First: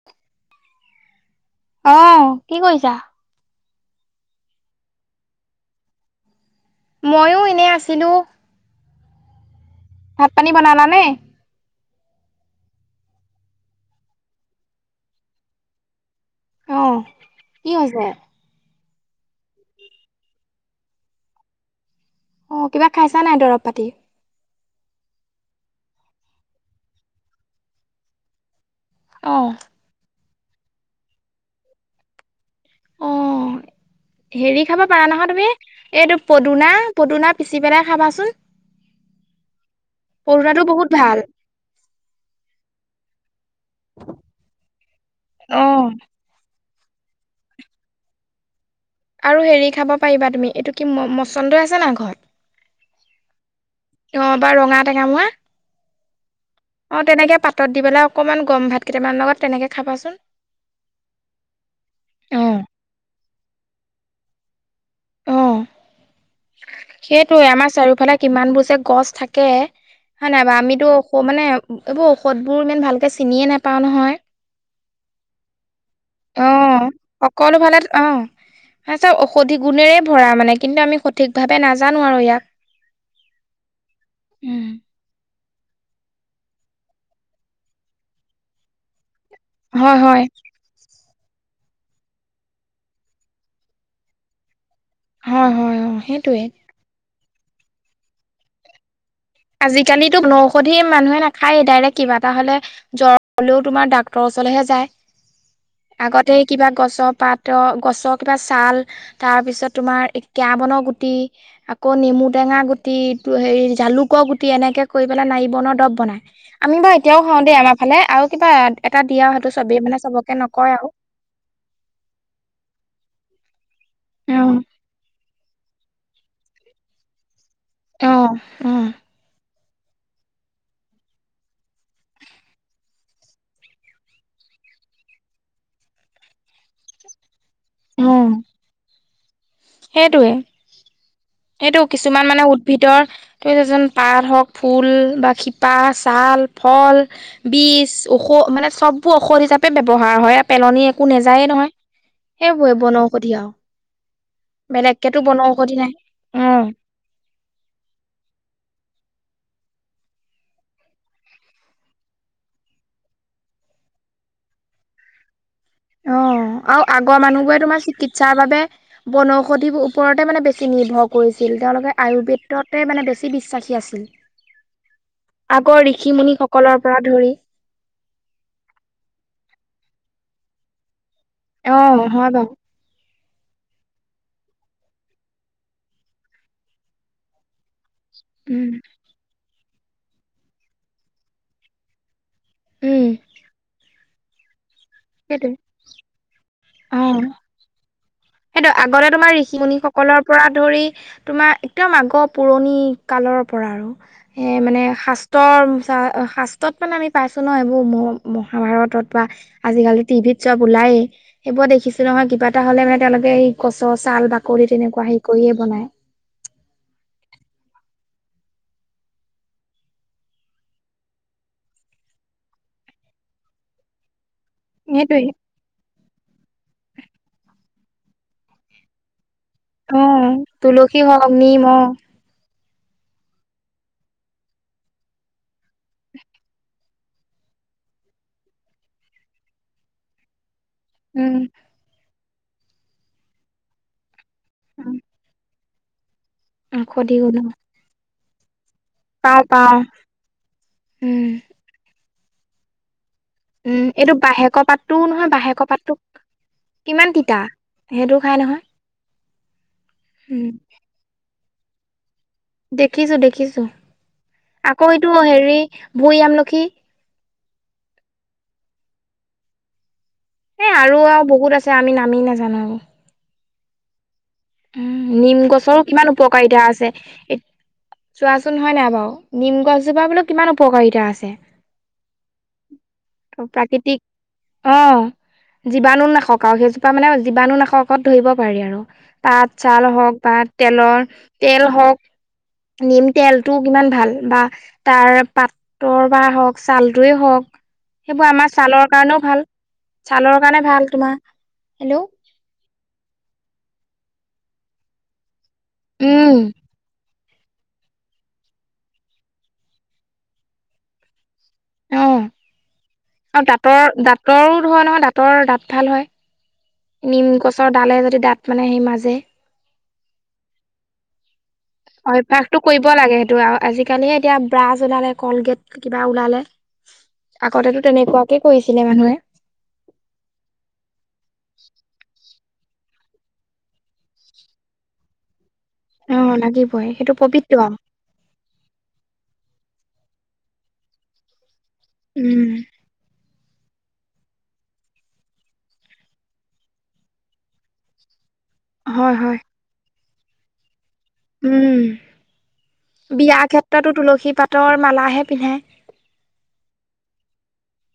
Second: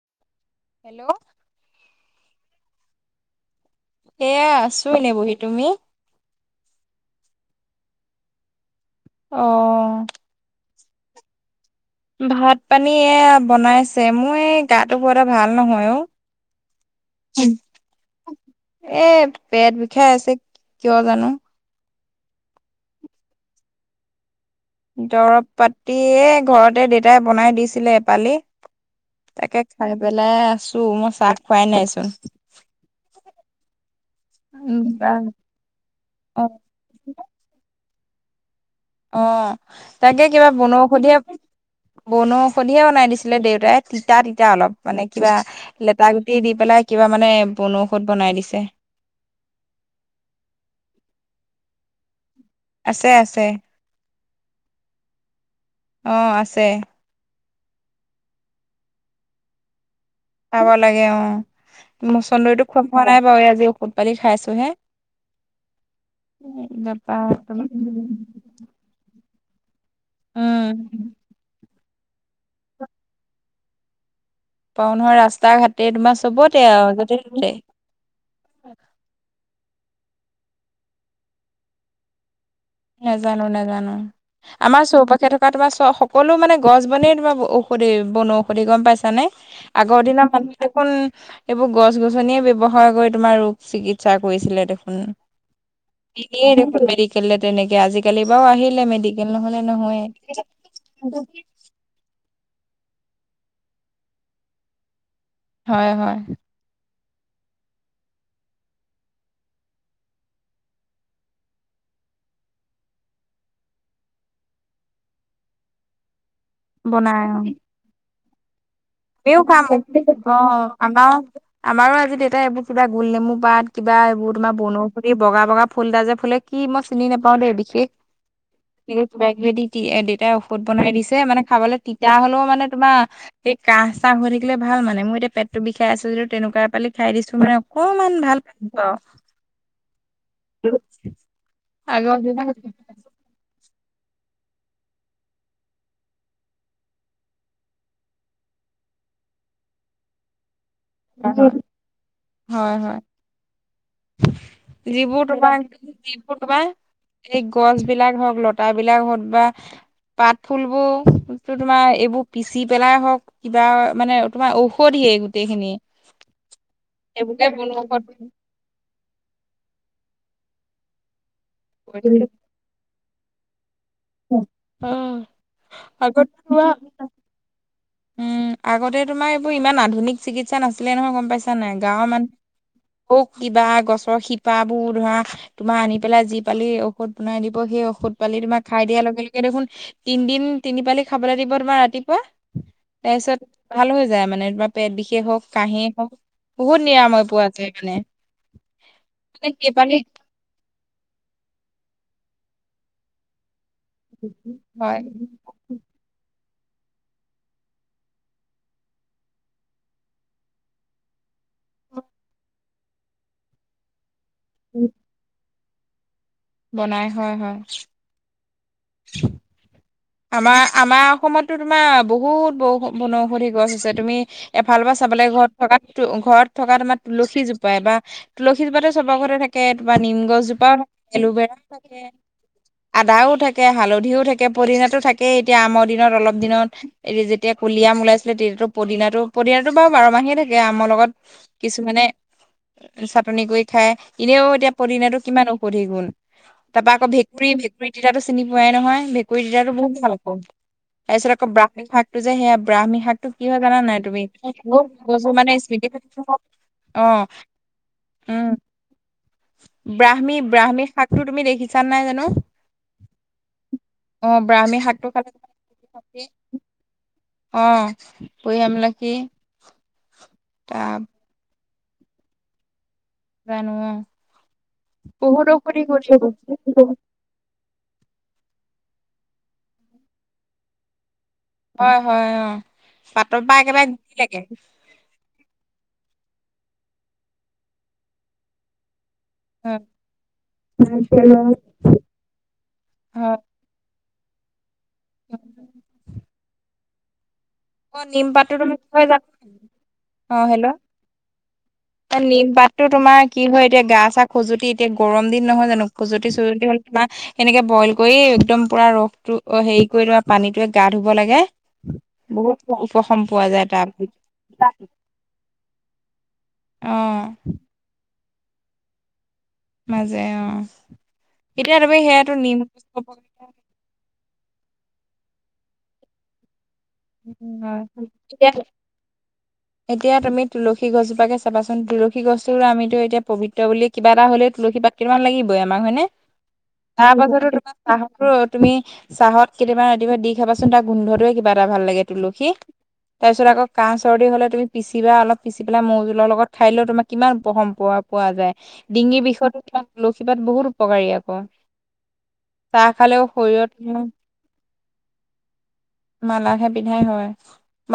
[inaudible] Hello, অ, কি কৰিছা? এয়া আছোঁ এনে বহি তুমি? ময়ো এনে আছিলোঁ। অ', ভাত-পানী বনালা নে? ভাত-পানী এ বনাইছে। মই এই গাটো বৰ এটা ভাল নহয় অ। অ, কি হৈছে? এ পেট বিষাই আছে কিয় জানো? অ, কিবা খাইছা নাই দৰৱ পাতি? দৰৱ পাতিয়ে ঘৰতে দেতাই বনাই দিছিলে এপালি অ তাকে খাই পেলাই আছো, মই চাহ খোৱাই নাইচোন। অ হেৰি খাব পাৰা নহয় তুমি। এইটো অ পদুনা, পদুনা পিচি পেলাই খাবাচোন। অ, তাকে কিবা পদুনাটো বহুত বনৌষধিহে ভাল বনৌষধিহে বনাই দিছিলে দেউ দে তিতা তিতা অলপ মানে কিবা অ লেটা গুটি দি পেলাই কিবা মানে বনৌষধ বনাই দিছে। আৰু হেৰি খাব পাৰিবা তুমি। এইটো কি ম মচন্দই আছে নাই ঘৰত? আছে, আছে। অ বা ৰঙা টেঙামৰা। অ, আছে। অ, তেনেকে পাতত দি পেলাই অকমান গৰম ভাত কেইটামান লগত তেনেকৈ খাবাচোন। খাব লাগে অ। অ মচন্দৰীতো খোৱা হোৱা নাই বাৰু। আজি ঔষধপালি খাইছো হে। অ তাৰপা সেইটোৱে। তোমাৰ আমাৰ চাৰিওফালে কিমানবোৰ যে গছ থাকে। হয় নাই বাও আমিতো উম ঔষধ মানে এইবোৰ ঔষধবোৰ ইমান ভালকৈ চিনিয়ে নাপাওঁ নহয়। পাওঁ নহয় ৰাস্তা-ঘাটে তোমাৰ অ চবতে আৰু য'তে ত'তে সকলো ফালে, অ। হয় চব ঔষধি গুণেৰে ভৰা মানে কিন্তু আমি সঠিকভাৱে নাজানো আৰু ইয়াক। নাজানো, নাজানো। উম, আমাৰ চৌপাশে থক থকা তোমাৰ চব সকলো মানে গছ বনেই তোমাৰ ঔষধি বনঔষধি গম পাইছা নে? হয় আগৰ হয় দিনা মানে দেখোন এইবোৰ গছ-গছনিয়ে ব্যৱহাৰ কৰি তোমাৰ ৰোগ চিকিৎসা কৰিছিলে দেখোন। হয় হয় অ সেইটোৱে নিনিয়েই দেখোন মেডিকেললে তেনেকে। আজি-কালি বাও আহিলে মেডি আজি-কালিটো বনৌষধি মানুহে নাখায়েই ডাইৰেক কিবা এটা হলে জ্বৰ হ'লেও তোমাৰ ডাক্তৰৰ ওচৰলৈহে যায়। হয় হয় আগতে কিবা গছৰ পাত অ গছৰ কিবা ছাল তাৰ পিছত তোমাৰ এ কেৰা বনৰ গুটি আকৌ নেমু টেঙা গুটি টো হেৰি জালুক ক গুটি এনেকে কৰি পেলাই নাৰি বনৰ দৰৱ বনায়। আমি বাৰু এতিয়াও বনাই অ খাওঁ দেই আমাৰ ফালে আৰু কিবা এটা দিয়ে আৰু আমিও সেইটো খাও চবেই মানে [unintelligible] চবকে অ নকয় আৰু আমাৰো আমাৰো আজি দেতাই এইবোৰ কিবা গুল নেমু পাত কিবা এইবোৰ তোমাৰ বনৌষধি বগা বগা ফুল এটা যে ফুলে কি মই চিনি নাপাওঁ দেই বিশেষ। অহ অ। ধেই কিবা কিবি দি টি দেতাই ঔষধ বনাই দিছে মানে খাবলৈ তিতা হ'লেও মানে তোমাৰ সেই কাঁহ-চাহ হৈ থাকিলে ভাল মানে। মই এতিয়া পেটটো বিষাই আছে যদিও তেনেকুৱা এপালি খাই দিছো মানে অকমান উম ভাল, অ। সেইটোৱে, সেইটো আগৰ কিছুমান মানে দিনত উদ্ভিদৰ ত এজন পাত হওক, ফুল বা শিপা ছাল ফল বীজ, ঔষ মানে চববোৰ ঔষধ হিচাপে ব্যৱহাৰ হয়। এ পেলনী একো নেযায়ে নহয়। হয় সেইবোৰে হয় বনৌষধি আও। যিবোৰ তোমাৰ নাই যিবোৰ অ', তোমাৰ এই গছ বিলাক হওক, লতা বিলাক হত বা পাত ফুলবোৰ টো তোমাৰ এইবোৰ পিচি পেলাই হওক কিবা মানে তোমাৰ ঔষধিয়ে গোটেইখিনি। অ আৰু আগৰ সেইবোৰকে মানুহবোৰে তোমাৰ বনৌষধ চিকিৎসাৰ বাবে বনৌষধি ওপৰতে মানে বেছি নিৰ্ভৰ কৰিছিল। তেওঁলোকে আয়ুৰ্বেদ তে মানে বেছি বিশ্বাসী আছিল। অ', আগৰ আগত ঋষি-মুনি তোমাৰ সকলৰ পৰা ধৰি উম, আগতে তোমাৰ এইবোৰ ইমান আধুনিক চিকিৎসা নাছিলে নহয়, গম পাইছা নাই? অ', গাঁৱৰ হয় বাৰু মানুহ হৌ কিবা গছৰ শিপাবোৰ ধৰা তোমাৰ আনি পেলাই যি পালি ঔষধ বনাই দিব। সেই ঔষ ঔষধ পালি তোমাক উম, খাই দিয়াৰ লগে লগে দেখোন তিনিদিন তিনি পালি খাবলৈ দিব তোমাৰ ৰাতিপুৱা উম, তাইছত ভাল হৈ যায় মানে তোমাপ- পেট বিষে হওক, সেইটোৱে কাহেই হওক, বহুত অ', নিৰাময় পোৱা যায় মানে। সেইটো আগতে তোমাৰ মানে ঋষি মুুনি সেইপালি সকলৰ পৰা ধৰি তোমাৰ একদম আগৰ পুৰণি কালৰ পৰা আৰু এ মানে হয়। শাস্ত্ৰৰ মিছা শাস তত মানে আমি পাইছো ন এইবোৰ মহাভাৰতত বা আজিকালি টিভিত চব ওলাইয়ে। সেইবোৰ দেখিছে নহয় কিবা এটা হলে মানে তেওঁলোকে সেই গছৰ ছাল বাকলি তেনেকুৱা হেৰি কৰিয়ে বনায়। বনাই হয় হয়। [unintelligible] আমাৰ আমাৰ অসমতো তোমাৰ বহুত বৌ বনৌষধি গছ আছে তুমি এফালৰ পৰা চাব সেইটোৱে লাগে ঘৰত থকা ঘৰত থকা তোমাৰ তুলসী জোপাই বা তুলসী জোপা চবৰ ঘৰতে থাকে। অ কে নিম গছজোপাও তুলসী থাকে হওক এলোবেৰাও নিম অ থাকে। আদাও থাকে হালধিও থাকে পদিনা টো থাকেই এতিয়া আমাৰ দিনত অলপ দিনত এ যেতিয়া কলি আম ওলাইছিলে তেতিয়াতো পদিনাতো পদিনাতো বাৰ বাৰ মাহে থাক- তেতিয়া আমৰ লগত উম কিছুমানে চাটনি কৰি খাই। এনেও এতিয়া পদিনাটো কিমান ঔষধি গুণ, তাৰ পৰা আকৌ ঔষধি গুণ ভেকুৰী ভেঁকুৰী তিতাতো চিনি পোৱাই নহয়। ভেঁকুৰী পাওঁ তিতাতো পাওঁ বহুত ভাল আকৌ তাৰ উম পিছত আকৌ ব্ৰাহ্মী শাক টো যে সেয়া ব্ৰাহ্মী শাক- টো কি হয় জানা উম নাই এইটো তুমি বাহেকৰ পাতটোও নহয় [unintelligible] মানে বাহেকৰ স্মৃতি পাতটো কিমান তিতা সেইটো খাই উম নহয়। ব্ৰাহ্মী উম ব্ৰাহ্মী শাকটো তুমি দেখিছা নাই জানোঁ? দেখিছো দেখিছো ব্ৰাহ্মী আকৌ শাকটো এইটো হেৰি ভুই খালে আমলখি অ ভুই আমলখি। এ আৰু আৰু বহুত আছে আমি নামেই নাজানোং। জানো অ। উ নিম বহুত ঔষধি গছৰো গুণ কিমান উপকাৰিতা আছে। এইবোৰ। চোৱাচোন হয় নাই বাৰু নিম গছজোপা বোলো কিমান উপকাৰিতা আছে। হয় হয় অ পাটৰ পৰা একেবাৰে গুই লৈকে। জিবাণু নাখক আৰু সেইজোপা মানে জিবাণু নাখকত ধৰিব পাৰি আৰু। পাত চাল হওক বা তেলৰ তেল হওক নিম হয় তেলটো কিমান ভাল বা তাৰ পাতৰ বা হওক ছালটোৱে হওক অ নিম সেইবোৰ আমাৰ পাতটো তুমি কি ছালৰ হয় কাৰণেও ভাল। জানা ছালৰ কাৰণে ভাল তোমাৰ, হেল্ল' নিমপাততো তোমাৰ কি হয় এতিয়া গা চা খজুতি এতিয়া গৰম দিন নহয় জানো খজুতি উম খুজুতি হ- তোমা সেনেকে বইল কৰি একদম পুৰা ৰসটো হেৰি কৰি লোৱা পানীটোৱে গা ধুব লাগে। অ বহুত উপশম আৰু পোৱা যায় দাঁতৰ দাঁতৰো তা ধৰে নহয় দাঁতৰ দাঁত অহ। তালে যদি দাঁত মানে সেই মাজে মাজে অ এতিয়া তুমি সেয়াতো নিম অভ্যাসটো কৰিব লাগে সেইটো আৰু আজিকালিহে এতিয়া ব্ৰাছ ওলালে কলগেট কিবা ওলালে। হয় আগতেতো তেনেকুৱাকে এতিয়া কৰিছিলে মানুহে এতিয়া তুমি তুলসী গছজোপাকে চাবাচোন তুলসী গছটো আমিতো এতিয়া পবিত্ৰ বুলি কিবা এটা হলে তুলসী পাত কেইটান লাগিবই আমাক হয়নে, অ লাগিবই হাহ সেইটো বছটো পবিত্ৰ তোমাৰ হা- তুমি চাহত কেতিয়াবা ৰাতি পোৱা দি খাবাচোন তাৰ গোন্ধটোৱে কিবা এটা ভাল লাগে তুলসী উম তাৰ পিছত আকৌ কাহ চৰ্দি হলে তুমি পিচিবা অলপ পিচি পেলাই মৌ জোৰ লগ খাই দিলেও তোমাৰ কিমান উপশম পোৱা। পোৱা যায় হয় ডিঙিৰ হয় বিষয়তো তোমাৰ তুলসীপাত বহুত উপকাৰী আকৌ চাহ উম খালেও বিয়া শৰীৰত ক্ষেত্ৰতো তুলসী পাতৰ মালাহে পিন্ধাই। মালাহে পিন্ধাই হয়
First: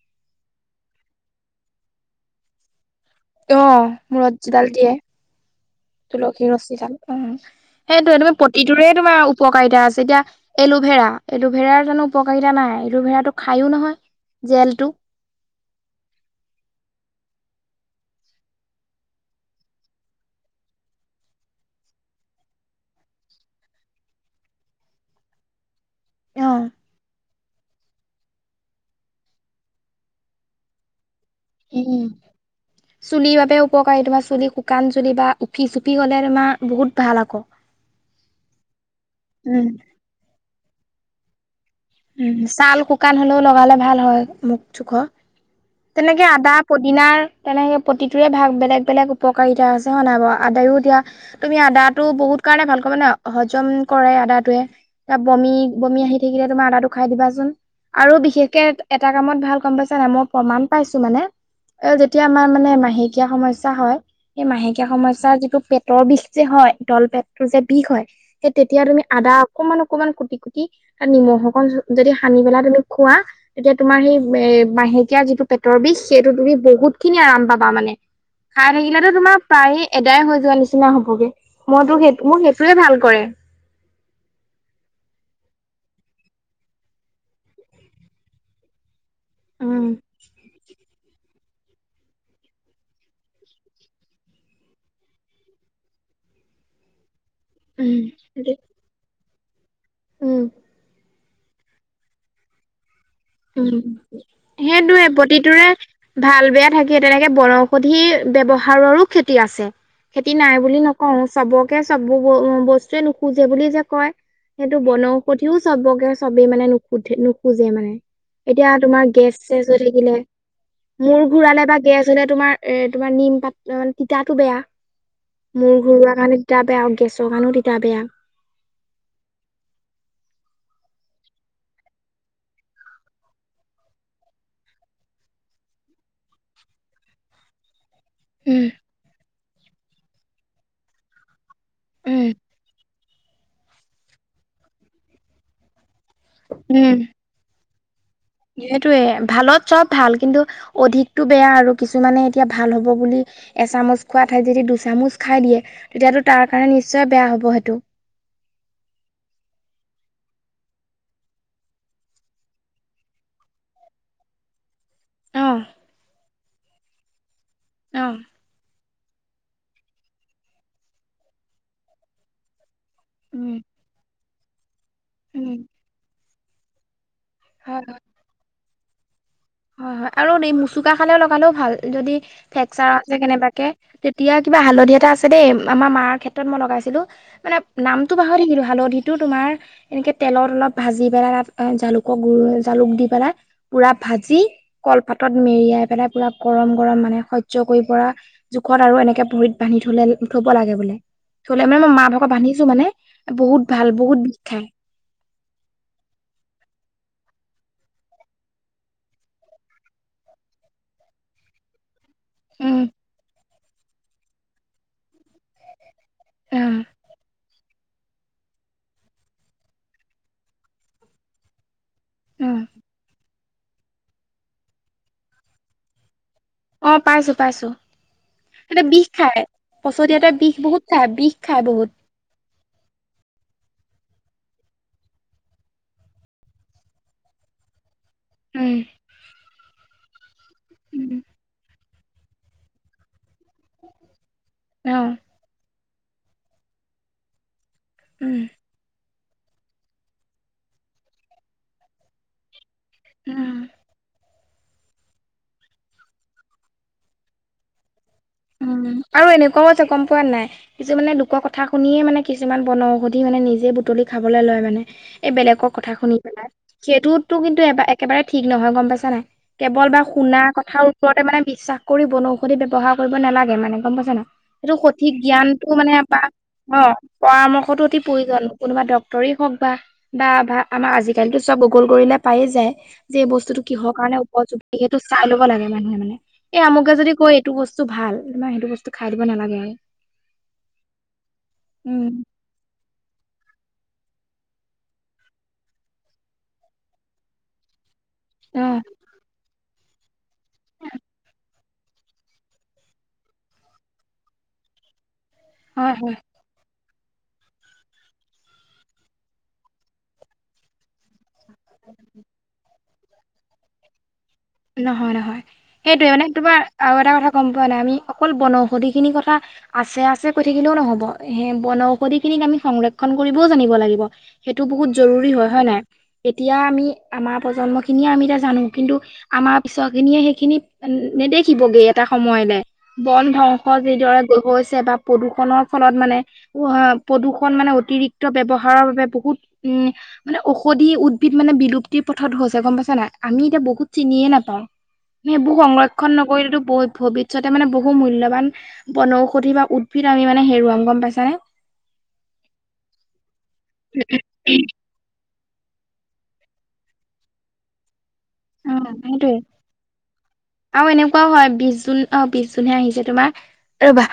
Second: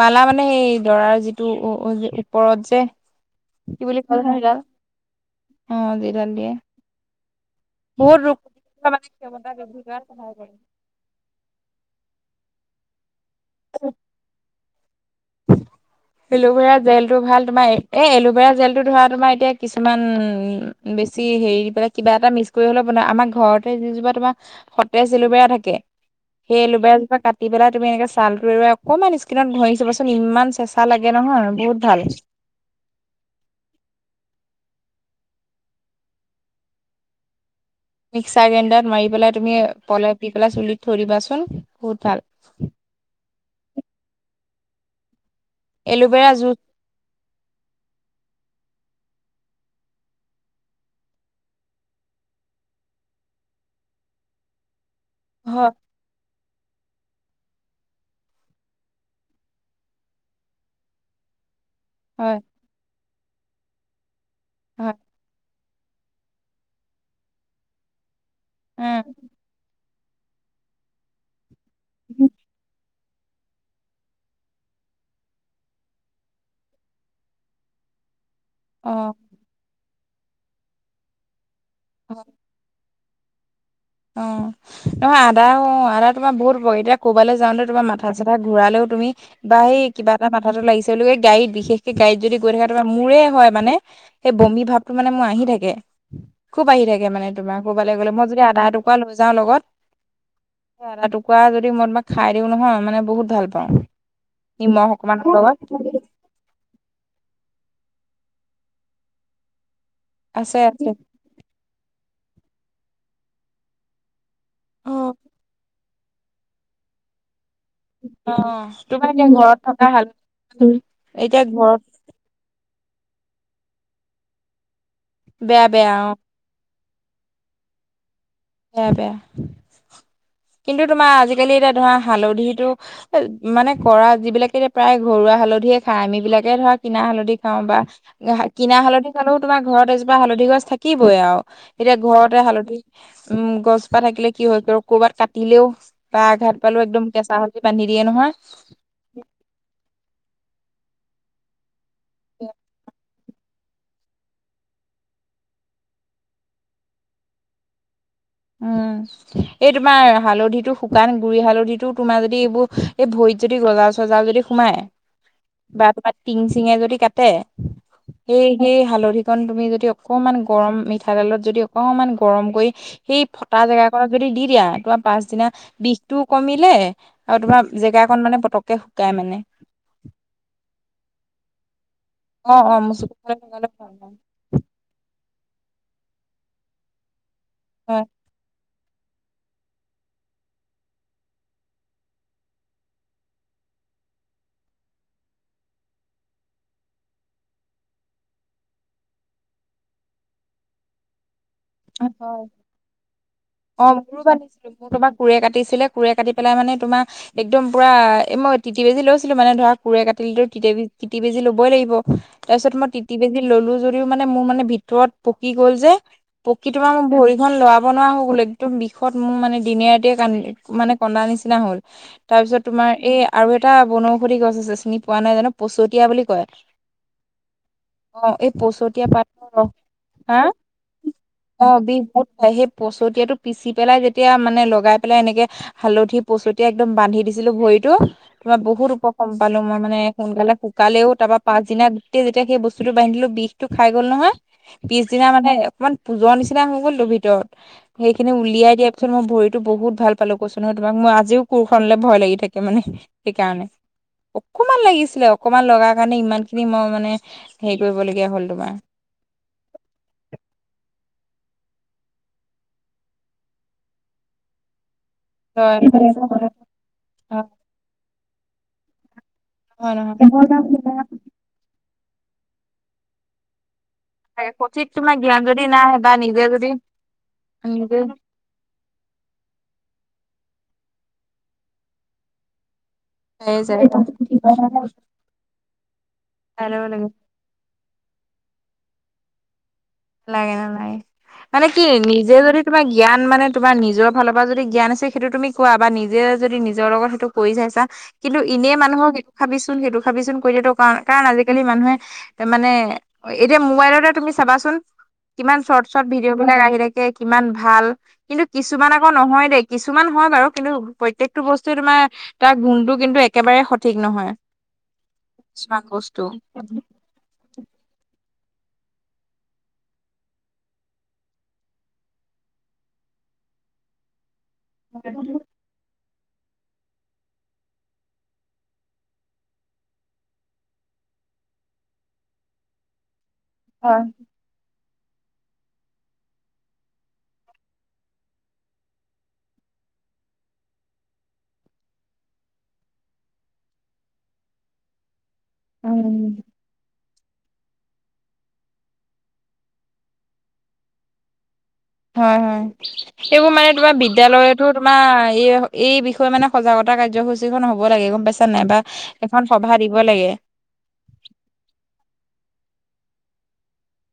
মালা মানে সেই দৰাৰ যিটো ও ও ওপৰত যে অ কি বুলি কয় জানো মূৰত সেইডাল যিডাল দিয়ে অ যিডাল তুলসী দিয়ে ৰছীডাল অ, সেইটো বহুত তুমি ৰোগ প্ৰতিটোৰে প্ৰতিৰোধ মানে তোমাৰ ক্ষমতা বৃদ্ধি উপকাৰিতা কৰাত আছে। এতিয়া সহায় কৰে। এলোভেৰা এলোভেৰাৰ জানো উপকাৰিতা নাই, এলোভেৰাটো খায়ো নহয় জেলটো। এলোভেৰা জেলটো ভাল তোমাৰ এ এলোভেৰা জেলটো ধৰা তোমাৰ এতিয়া কিছুমান বেছি হেৰি পেলাই কিবা এটা মিছ কৰি হ'লে বনাই আমাৰ ঘৰতে যিজোপা তোমাৰ সতেজ এলোবেৰা থাকে অ সেই এলোবেৰাজোপা কাটি পেলাই তুমি এনেকে ছালটো এৰুৱাই অকনমান স্কিনত ঘঁহি চাবচোন ইমান চে চা লাগে নহয় আৰু উম চুলিৰ বাবে উপকাৰী তোমাৰ চুলি শুকান চুলি বা উফি চুপি হলে তোমাৰ বহুত ভাল আক [inaudible] মিক্সাৰ গ্ৰাইণ্ডাৰত মাৰি পেলাই তুমি পলেপ দি পেলাই চুলিত থৈ দিবাচোন বহুত ভাল উম ছাল শুকান হলেও লগালে ভাল হয় মূখ চোখ তেনেকে এল'ভেৰা আদা জুচ পদিনাৰ তেনেকে প্ৰতিটোৰে ভাগ বেলেগ বেলেগ উপকাৰীতা আছে হয় নাই বাও আদাৰো এতিয়া তুমি আদাটো বহুত কাৰণে ভালকৈ মানে হজম কৰে আদাটোৱে ত বমি হয় বমি আহি থাকিলে তোমাৰ আদাটো খাই দিবাচোন আৰু বিশেষকে এটা কামত ভাল গম পাইছা নাই মই প্ৰমাণ পাইছো মানে এ যেতিয়া হয় আমাৰ মানে মাহেকীয়া সমস্যা হয় এই মাহেকীয়া হয় সমস্যাৰ যিটো পেটৰ বিষ যে হয় তল পেটতোৰ যে বিষ হয় সেই তেতিয়া তুমি উম আদা অকমান অকমান কুটি কুটি তাত নিমখ অকন যদি সানি পেলাই তুমি খোৱা তেতিয়া তোমাৰ সেই এ মাহে কিয়া যিটো পেটৰ বিষ সেইটো তুমি বহুত খিনি আৰাম পাবা মানে খাই অ থাকিলেতো তোমাৰ প্ৰায়েই এদায় হৈ যোৱা নিচিনা হবগে মইতো অ সেই মোৰ সেইটোৱে ভাল কৰে অ নহয় আদা অ আদা তোমাৰ বহুত উপকাৰী এতিয়া ক'ৰবালে যাওতে তোমাৰ মাথা চাথা ঘূৰালেও তুমি বা এই উম কিবা এটা মাথাটো লাগিছে বুলি কৈ এই গাড়ীত বিশেষ সেই গাড়ীত যদি গৈ থাকে তাৰমানে মোৰে হয় মানে সেই বমি ভাৱটো মানে মোৰ আহি থাকে খুব আহি থাকে মানে তোমাক কবালৈ উম গ'লে মই যদি আধা এটুকুৰা লৈ যাও লগত উম আদা টু কুৰা যদি মই তোমাক খাই দিও নহয় মানে বহুত ভাল উ পাওঁ নিমখ সেইটোৱে অকমানৰ লগত। প্ৰতিটোৰে ভাল বেয়া থাকে তেনেকে বনৌষধিৰ ব্যৱহাৰৰো ক্ষতি আছে ক্ষতি নাই আছে বুলি আছে নকওঁ চবকে চব বস্তুৱে নোসোজে বুলি যে কয় সেইটো অ', বনৌঔষধিও চবকে চবেই মানে নুখোধে নোসোজে মানে এতিয়া তোমাৰ এতিয়া গেছ ঘৰত চেজ হৈ থকা হাল থাকিলে মূৰ এতিয়া ঘূৰালে বা ঘৰত গেছ আচলতে তোমাৰ এ তোমাৰ নিম পাত অ তিতাটো বেয়া বেয়া মোৰ বেয়া অ', ঘূৰুৱা কাৰণে তিতা বেয়া গেছৰ কাৰণেও তিতা বেয়া বেয়া বেয়া কিন্তু তোমাৰ আজিকালি এতিয়া ধৰা হালধিটো এ মানে কৰা যিবিলাকে এতিয়া প্ৰায় ঘৰুৱা হালধিয়ে খায় আম বিলাকে ধৰা কিনা হালধি খাও বা উম কিনা হালধি খালেও তোমাৰ ঘৰত এজোপা হালধি গছ থাকিবই আও এতিয়া উম ঘৰতে হালধি উম গছজোপা থাকিলে কি হয় কৰবাত কাটিলেও বা আঘাত পালেও উম। একদম কেঁচা হা লধি বান্ধি দিয়ে নহয় সেইটোৱে ভালত চব ভাল কিন্তু অধিকতো বেয়া আৰু কিছুমানে এতিয়া ভাল হ'ব বুলি এচামুচ খোৱা ঠাইত যদি দুচামুচ খাই দিয়ে তেতিয়াতো তাৰ কাৰণে নিশ্চয় বেয়া হ'ব সেইটো উম [inaudible] এই তোমাৰ হালধিতো শুকান গুৰি হালধিতো তোমাৰ যদি এইবোৰ এই ভৰিত যদি গজাল চজাল যদি সোমাই অ', বা তোমাৰ টিং চিঙে যদি কাটে অ', সেই- সেই হালধিকন তুমি যদি অকমান গৰম মিঠাতেলত যদি অকমান গৰম কৰি- সেই ফটা উম, জেগা কনত যদি দি দিয়া তোমাৰ পাছদিনা বিষটোও কমিলে আৰু তোমাৰ হয়। জেগা কন মানে পতককে শুকাই মানে। হয় হয় আৰু এই মুচুকা খালেও লগালেও ভাল, যদি অ অ ফ্ৰেকচাৰ মোৰ আছে চকুৰ ফালে লগালে কেনেবাকে। ভাল হয় তেতিয়া কিবা হালধিয়া এটা আছে দেই, আমাৰ মাৰ ক্ষেত্ৰত মই লগাইছিলো মানে হয় নামতো পাহৰি থাকিলো হালধি তো তোমাৰ এনেকে তেলত অলপ ভাজি পেলাই তাত জালুকৰ গুড়ি জালুক দি পেলাই পুৰা ভাজি কলপাতত মেৰিয়াই পেলাই পুৰা গৰম গৰম মানে সহ্য কৰি পৰা জোখত আৰু এনেকে ভৰিত বান্ধি থলে থব লাগে বোলে থ'লে মানে মই মা ভাগৰ হয়। বান্ধিছো মানে বহুত ভাল অ বহুত মোৰো বিষ খাই বান্ধিছিলো। মোৰ তোমাৰ কোৰে কাটিছিলে কোৰে কাটি পেলাই মানে তোমাৰ একদম পুৰা এ মই তিতি বেজী লৈছিলো মানে ধৰা কোৰে কাটিলেটো তিতি বেজ তিতি বেজি ল'বই লাগিব। তাৰপিছত উম মই তিতি বেজি ল'লো যদিও মানে মোৰ মানে ভিতৰত পকি গ'ল যে। অ পকি তোমাৰ মোৰ ভৰিখন লৰাব নোৱাৰা হৈ গলোঁ। একদম বিষত মোৰ মানে দিনে ৰাতিয়ে কান্দি মানে কন্দা নিচিনা হ'ল অ তাৰপিছত তোমাৰ এই আৰু এটা বনৌষধি গছ আছে চিনি পোৱা নাই জানো পচতীয়া বুলি কয়। অঁ পাইছোঁ পাইছোঁ। অ এই এতে বিষ পচতীয়া খায়, পাতৰ ৰস পচতীয়াটোৱে হা বিষ বহুত খায়, বিষ খায় বহুত। পচতীয়া টো পিচি পেলাই যেতিয়া মানে লগাই পেলাই এনেকে হালধি পচতীয়া একদম বান্ধি দিছিলোঁ ভৰিটো তোমাৰ উম, বহুত উপষম পালোঁ। মই মানে সোনকালে শুকালেও উম, তাৰপৰা পাছদিনা তেতিয়া যেতিয়া সেই বস্তুটো বান্ধি দিলোঁ বিষটো খাই গ'ল নহয় অ পিছদিনা মানে অকমান পোজৰ নিচিনা হৈ গ'ল তো ভিতৰত, সেইখিনি উম, উলিয়াই দিয়া পিছত মই ভৰিটো বহুত ভাল পালোঁ কৈছোঁ নহয় তোমাক মই আজিও কোৰ খনলে ভয় লাগি থাকে। থাকে মানে উম। সেইকাৰণে। অকমান লাগিছিলে। অকমান লগাৰ কাৰণে ইমান খিনি মই মানে হেৰী কৰিব লগীয়া হ'ল। তোমাৰ উম আৰু এনেকুৱাও আছে গম পোৱা নাই? যে মানে লোকৰ কথা শুনিয়ে মানে কিছুমান বনৌষধি মানে নিজে বুটলি খাবলে লয় মানে। এই বেলেগৰ হয় কথা শুনি পেলাই। সেইটোতো কিন্তু এ একেবাৰে ঠিক নহয় গম পাইছা নাই? কেৱল বা নহয় শুনা কথাৰ নহয় ওপৰতে মানে বিশ্বাস কৰি বনৌষধি ব্যৱহাৰ কৰিব নালাগে মানে গম পাইছা নাই? এইটো সঠিক তোমাৰ জ্ঞান যদি জ্ঞানটো নাই মানে বা নিজে যদি অঁ পৰামৰ্শটো নিজে অতি প্ৰয়োজন। কোনোবা ডক্তৰে হওঁক বা বা বা আমাৰ আজিকালিটো চব গুগোল কৰিলে পায়েই যায়। যে এই বস্তুটো হেৰি যায় কিহৰ কাৰণে উপযোগী সেইটো চাই ল'ব লাগে মানুহে মানে, এই চাই ল'ব আমুকে লাগে যদি কয় এইটো বস্তু বস্তু ভাল তোমাৰ সেইটো বস্তু খাই দিব নালাগে আৰু। নালাগে নালাগে। মানে কি উম নিজে যদি তোমাৰ জ্ঞান মানে তোমাৰ নিজৰ ফালৰ পৰা যদি জ্ঞান আছে সেইটো তুমি কোৱা বা নিজে যদি নিজৰ লগত সেইটো কৰি চাইছা কিন্তু অ এনেই মানুহক এইটো খাবিচোন সেইটো খাবিচোন কৈ দিয়াটো কাৰণ কাৰণ আজি আজিকালি মানুহে মানে এতিয়া মোবাইলতে তুমি চাবাচোন কিমান চৰ্ট হয় চৰ্ট হয় ভিডিঅ' বিলাক আহি থাকে কিমান ভাল। কিন্তু কিছুমান আকৌ নহয় দেই কিছুমান হয় বাৰু কিন্তু প্ৰত্যেকটো বস্তুৱে তোমাৰ তাৰ গুণটো কিন্তু একেবাৰে সঠিক নহয়। নহয় নহয়। কিছুমান সেইটোৱে বস্তু। মানে তোমাৰ আৰু এটা কথা গম পোৱা নাই? আমি অকল বনৌষধি খিনি কথা আছে আছে কৈ থাকিলেও নহ'ব। সেই বনৌষধি খিনিক আমি সংৰক্ষণ কৰিবও জানিব লাগিব। সেইটো বহুত জৰুৰী হয়। হয় নাই? এতিয়া আমি আমাৰ প্ৰজন্ম খিনিয়ে আমি এতিয়া জানো কিন্তু আমাৰ পিছৰ খিনিয়ে সেইখিনি নেদেখিবগে এটা সময়লে বন ভও হয় যিদৰে হৈছে বা প্ৰদূষণৰ ফলত মানে উম হা প্ৰদূষণ মানে অতিৰিক্ত ব্যৱহাৰৰ বাবে বহুত উম মানে ঔষধি উদ্ভিদ মানে বিলুপ্তিৰ পথত হৈছে গম পাইছা নাই? আমি এতিয়া বহুত চিনিয়ে নাপাওঁ। আমি সেইবোৰ সংৰক্ষণ উম নকৰিলেটো বহ ভবিষ্যত ভবিষ্যতে মানে বহু মূল্যবান বনৌষধি বা উদ্ভিদ আমি মানে হেৰুৱাম গম পাইছানে? হয় হয় সেইবোৰ মানে তোমাৰ বিদ্যালয়টো আমাৰ এই এই বিষয়ে মানে সজাগতা কাৰ্যসূচী খন হ'ব লাগে গম পাইছা পাইছা নাই বা সেইটোয়ে এখন সভা দিব লাগে। আৰু এনেকুৱাও হয় বিছ জুন অ বিছ জুনহে আহিছে তোমাৰ ৰবা।